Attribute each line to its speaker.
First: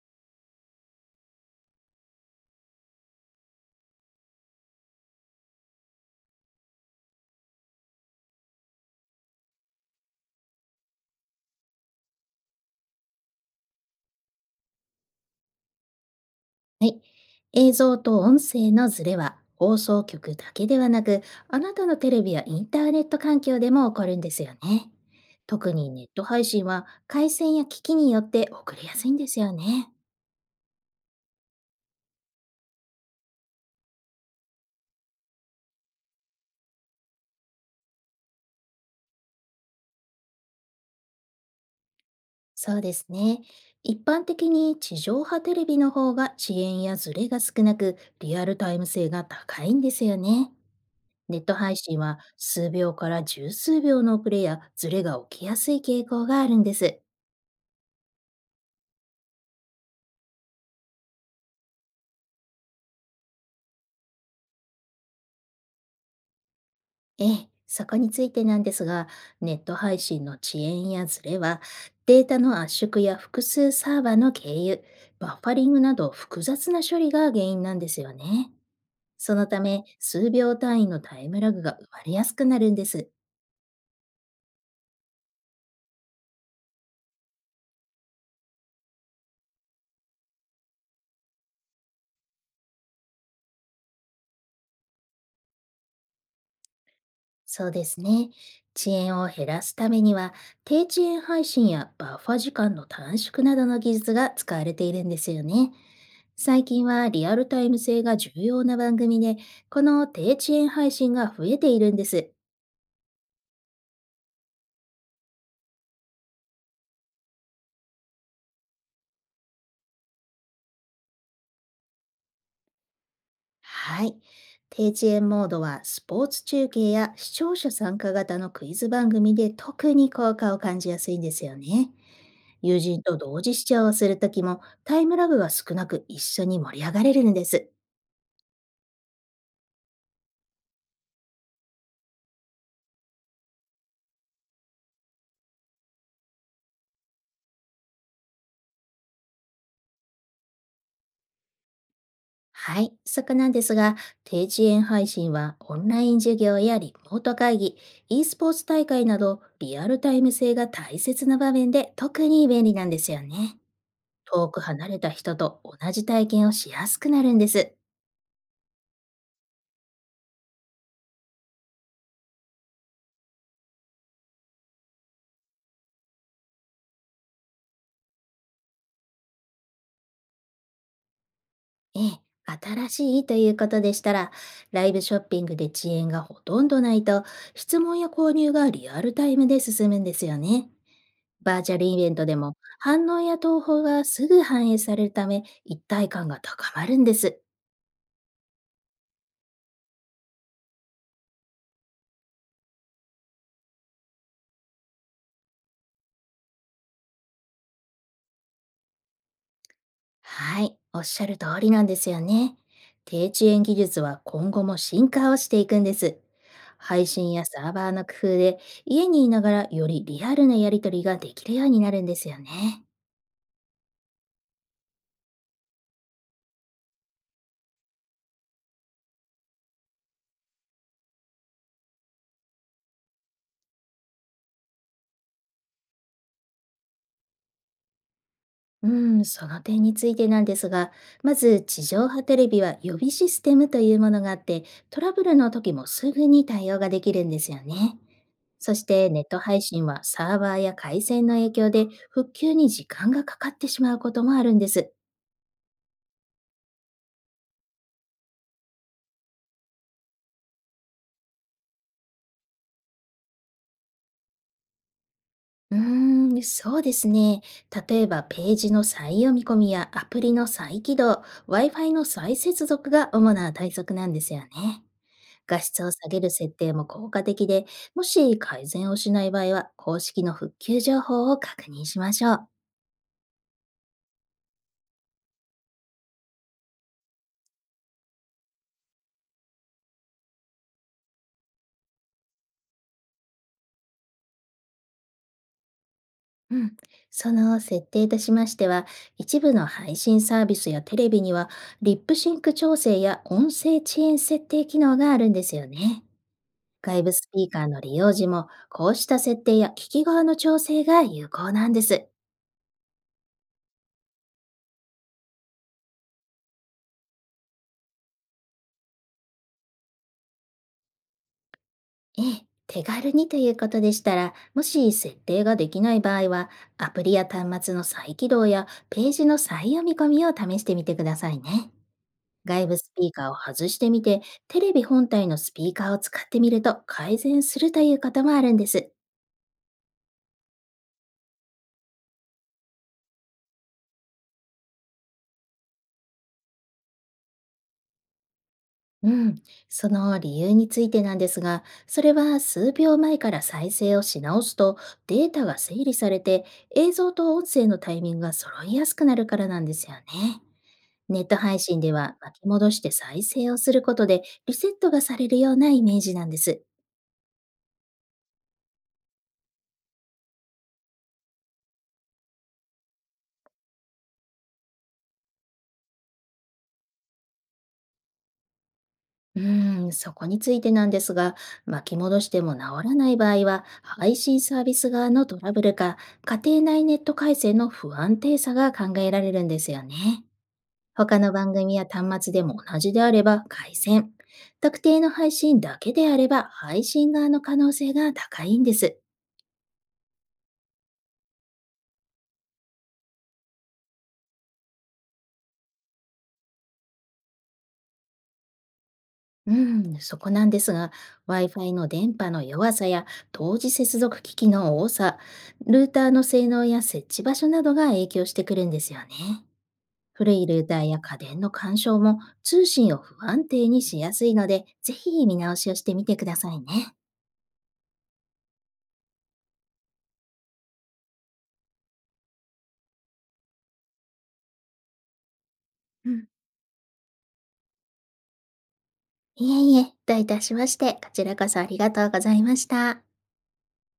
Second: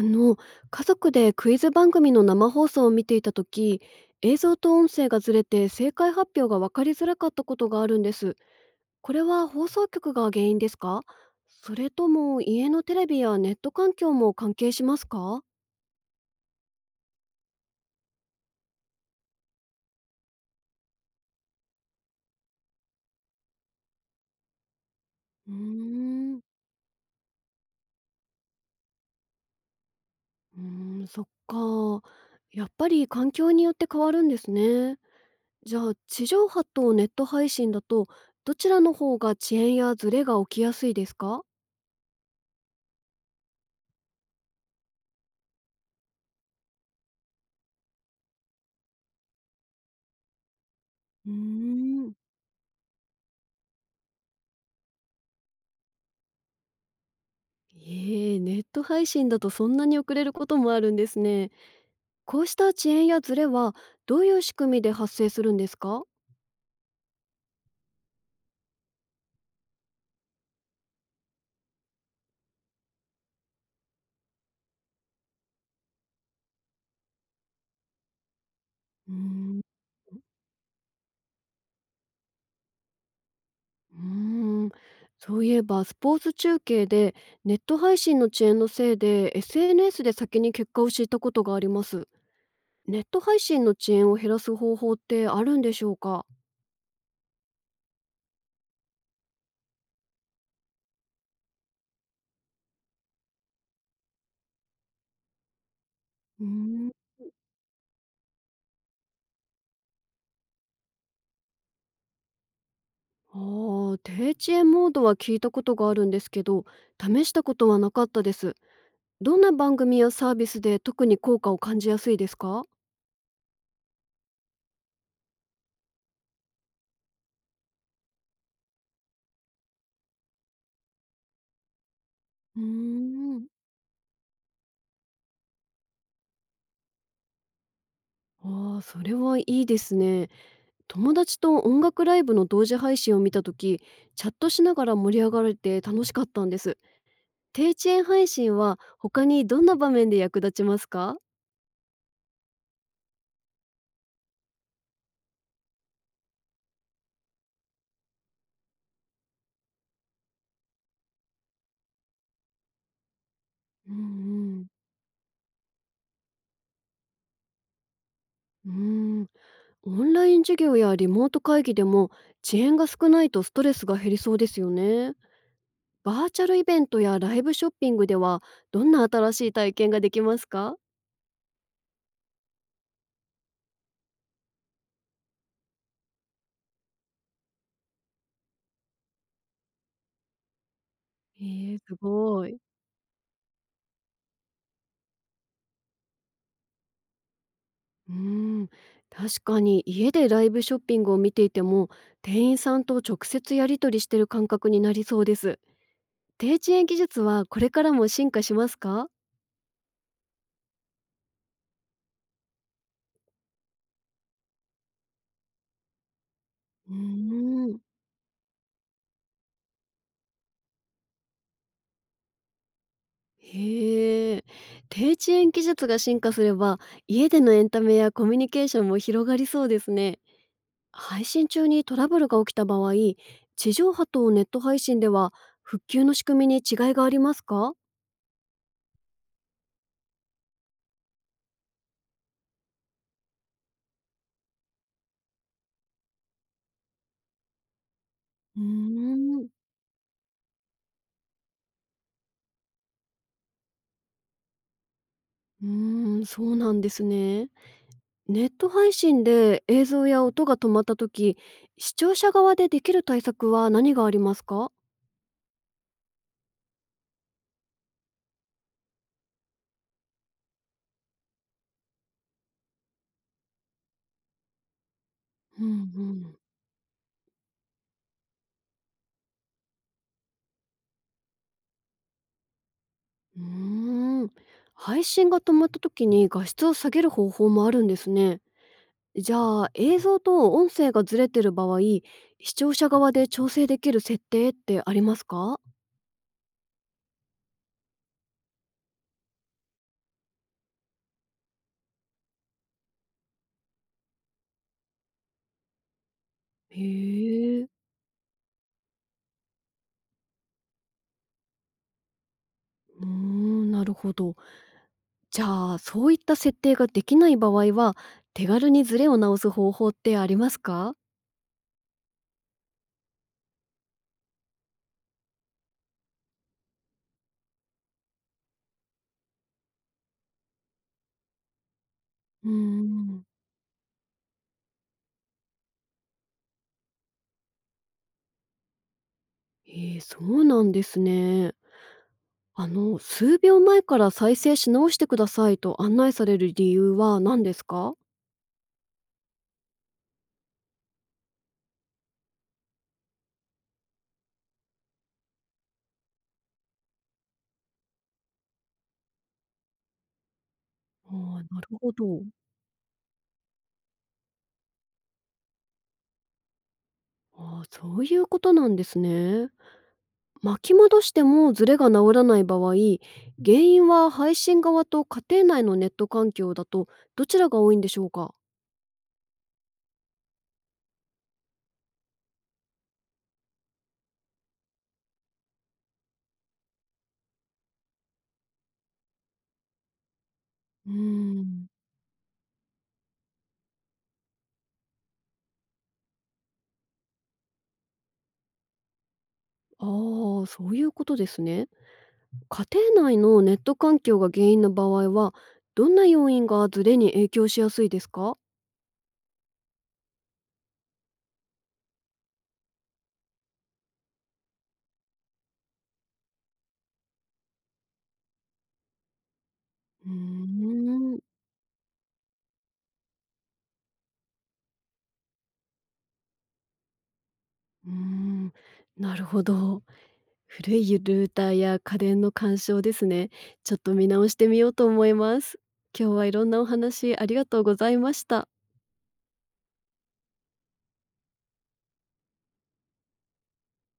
Speaker 1: あの家族でクイズ番組の生放送を見ていた時、映像と音声がずれて正解発表が分かりづらかったことがあるんです。これは放送局が原因ですか？それとも家のテレビやネット環境も関係しますか？
Speaker 2: はい。映像と音声のズレは放送局だけではなく、あなたのテレビやインターネット環境でも起こるんですよね。
Speaker 1: うー
Speaker 2: 特にネット
Speaker 1: ん。
Speaker 2: 配信は回線や機器によって遅れやすいんですよね。
Speaker 1: うーん、そっか。やっぱり環境によって変わるんですね。じゃあ地上波とネット配信だと、どちらの方が遅延やズレが起きやすいですか？
Speaker 2: そうですね。一般的に地上波テレビの方が遅延やズレが少なく、リアルタイム性が高いんですよね。
Speaker 1: うー
Speaker 2: ネット配信
Speaker 1: ん。
Speaker 2: は数秒から十数秒の遅れやズレが起きやすい傾向があるんです。
Speaker 1: ええ、ネット配信だとそんなに遅れることもあるんですね。こうした遅延やズレは、どういう仕組みで発生するんですか？
Speaker 2: ええ、そこについてなんですが、ネット配信の遅延やズレは、データの圧縮や複数サーバーの経由、バッファリングなど複雑な処理が原因なんですよね。
Speaker 1: うー
Speaker 2: そのた
Speaker 1: ん。
Speaker 2: め、数秒単位のタイムラグが生まれやすくなるんです。
Speaker 1: うーん。そういえばスポーツ中継でネット配信の遅延のせいで、 SNS で先に結果を知ったことがあります。ネット配信の遅延を減らす方法ってあるんでしょうか？
Speaker 2: そうですね。遅延を減らすためには、低遅延配信やバッファ時間の短縮などの技術が使われているんですよね。
Speaker 1: うー
Speaker 2: 最近
Speaker 1: ん。
Speaker 2: はリアルタイム性が重要な番組で、この低遅延配信が増えているんです。
Speaker 1: あ低遅延モードは聞いたことがあるんですけど、試したことはなかったです。どんな番組やサービスで特に効果を感じやすいですか？
Speaker 2: はい。低遅延モードはスポーツ中継や視聴者参加型のクイズ番組で特に効果を感じやすいんですよね。
Speaker 1: うー
Speaker 2: 友人と同
Speaker 1: ん。
Speaker 2: 時視聴をするときもタイムラグが少なく、一緒に盛り上がれるんです。
Speaker 1: ああ、それはいいですね。友達と音楽ライブの同時配信を見た時、チャットしながら盛り上がれて楽しかったんです。低遅延配信は他にどんな場面で役立ちますか？
Speaker 2: はい、そこなんですが、低遅延配信はオンライン授業やリモート会議、e スポーツ大会などリアルタイム性が大切な場面で特に便利なんですよね。
Speaker 1: うんう
Speaker 2: 遠く
Speaker 1: ん。
Speaker 2: 離れた人と同じ体験をしやすくなるんです。
Speaker 1: うーん、オンライン授業やリモート会議でも遅延が少ないとストレスが減りそうですよね。バーチャルイベントやライブショッピングではどんな新しい体験ができますか？
Speaker 2: ええ、新しいということでしたら、ライブショッピングで遅延がほとんどないと、質問や購入がリアルタイムで進むんですよね。バー
Speaker 1: え
Speaker 2: チャ
Speaker 1: え、
Speaker 2: ル
Speaker 1: す
Speaker 2: イベントで
Speaker 1: ご
Speaker 2: も
Speaker 1: い。
Speaker 2: 反応や投稿がすぐ反映されるため、一体感が高まるんです。
Speaker 1: うーん、確かに家でライブショッピングを見ていても、店員さんと直接やり取りしてる感覚になりそうです。低遅延技術はこれからも進化しますか？
Speaker 2: はい、おっしゃる通りなんですよね。低遅延技術は今後も進化をしていくんです。
Speaker 1: う
Speaker 2: 配信やサ
Speaker 1: ー
Speaker 2: ー
Speaker 1: ん。
Speaker 2: バーの工夫で、家にいながらよりリアルなやり取りができるようになるんですよね。
Speaker 1: へえ。低遅延技術が進化すれば、家でのエンタメやコミュニケーションも広がりそうですね。配信中にトラブルが起きた場合、地上波とネット配信では復旧の仕組みに違いがありますか？
Speaker 2: その点についてなんですが、まず地上波テレビは予備システムというものがあって、トラブルの時もすぐに対応ができるんですよね。
Speaker 1: う
Speaker 2: そしてネット
Speaker 1: ーん。
Speaker 2: 配信はサーバーや回線の影響で、復旧に時間がかかってしまうこともあるんです。
Speaker 1: そうなんですね。ネット配信で映像や音が止まった時、視聴者側でできる対策は何がありますか？
Speaker 2: うーそうですね。例えばページの再読み込みやアプリの再起動、Wi-Fi の再接続が主な対策なんですよね。画
Speaker 1: うんう
Speaker 2: 質を下げる
Speaker 1: ん。
Speaker 2: 設定も効果的で、もし改善をしない場合は、公式の復旧情報を確認しましょう。
Speaker 1: うーん。配信が止まった時に画質を下げる方法もあるんですね。じゃあ、映像と音声がずれてる場合、視聴者側で調整できる設定ってありますか？
Speaker 2: うん。その設定としましては、一部の配信サービスやテレビには、リップシンク調整や音声遅延設定機能があるんですよね。
Speaker 1: へ
Speaker 2: 外部スピーカ
Speaker 1: え。
Speaker 2: ーの利用時も、こうした設定や聞き側の調整が有効なんです。
Speaker 1: うーん、なるほど。じゃあ、そういった設定ができない場合は、手軽にズレを直す方法ってありますか？
Speaker 2: ええ、手軽にということでしたら、もし設定ができない場合は、アプリや端末の再起動やページの再読み込みを試してみてくださいね。
Speaker 1: うー
Speaker 2: 外部スピー
Speaker 1: ん。
Speaker 2: カーを外してみて、テレビ本体のスピーカーを使ってみると改善するということもあるんです。
Speaker 1: そうなんですね。数秒前から再生し直してくださいと案内される理由は何ですか？
Speaker 2: うん、その理由についてなんですが、それは数秒前から再生をし直すと、データが整理されて、映像と音声のタイミングが揃いやすくなるからなんですよね。
Speaker 1: あ
Speaker 2: ネッ
Speaker 1: ー、
Speaker 2: ト配
Speaker 1: なる
Speaker 2: 信
Speaker 1: ほ
Speaker 2: では
Speaker 1: ど。
Speaker 2: 巻き戻して再生をすることで、リセットがされるようなイメージなんです。
Speaker 1: あー、そういうことなんですね。巻き戻してもズレが直らない場合、原因は配信側と家庭内のネット環境だと、どちらが多いんでしょうか？
Speaker 2: そこについてなんですが、巻き戻しても治らない場合は、配信サービス側のトラブルか、家庭内ネット回線の不安定さが考えられるんですよね。
Speaker 1: う
Speaker 2: 他の
Speaker 1: ー
Speaker 2: 番
Speaker 1: ん。
Speaker 2: 組や端末でも同じであれば回線、特定の配信だけであれば配信側の可能性が高いんです。
Speaker 1: ああ、そういうことですね。家庭内のネット環境が原因の場合は、どんな要因がズレに影響しやすいですか？
Speaker 2: うん、そこなんですが、Wi-Fi の電波の弱さや同時接続機器の多さ、ルーターの性能や設置場所などが影響してくるんですよね。
Speaker 1: うー
Speaker 2: 古いルーターや家
Speaker 1: ん。
Speaker 2: 電の干渉も通信を不安定にしやすいので、ぜひ見直しをしてみてくださいね。
Speaker 1: うーん、なるほど。古いルーターや家電の干渉ですね。ちょっと見直してみようと思います。今
Speaker 2: う
Speaker 1: 日は
Speaker 2: ん
Speaker 1: いろんなお話ありがとうございました。
Speaker 2: いえいえ、どういたしまして、こちらこそありがとうございました。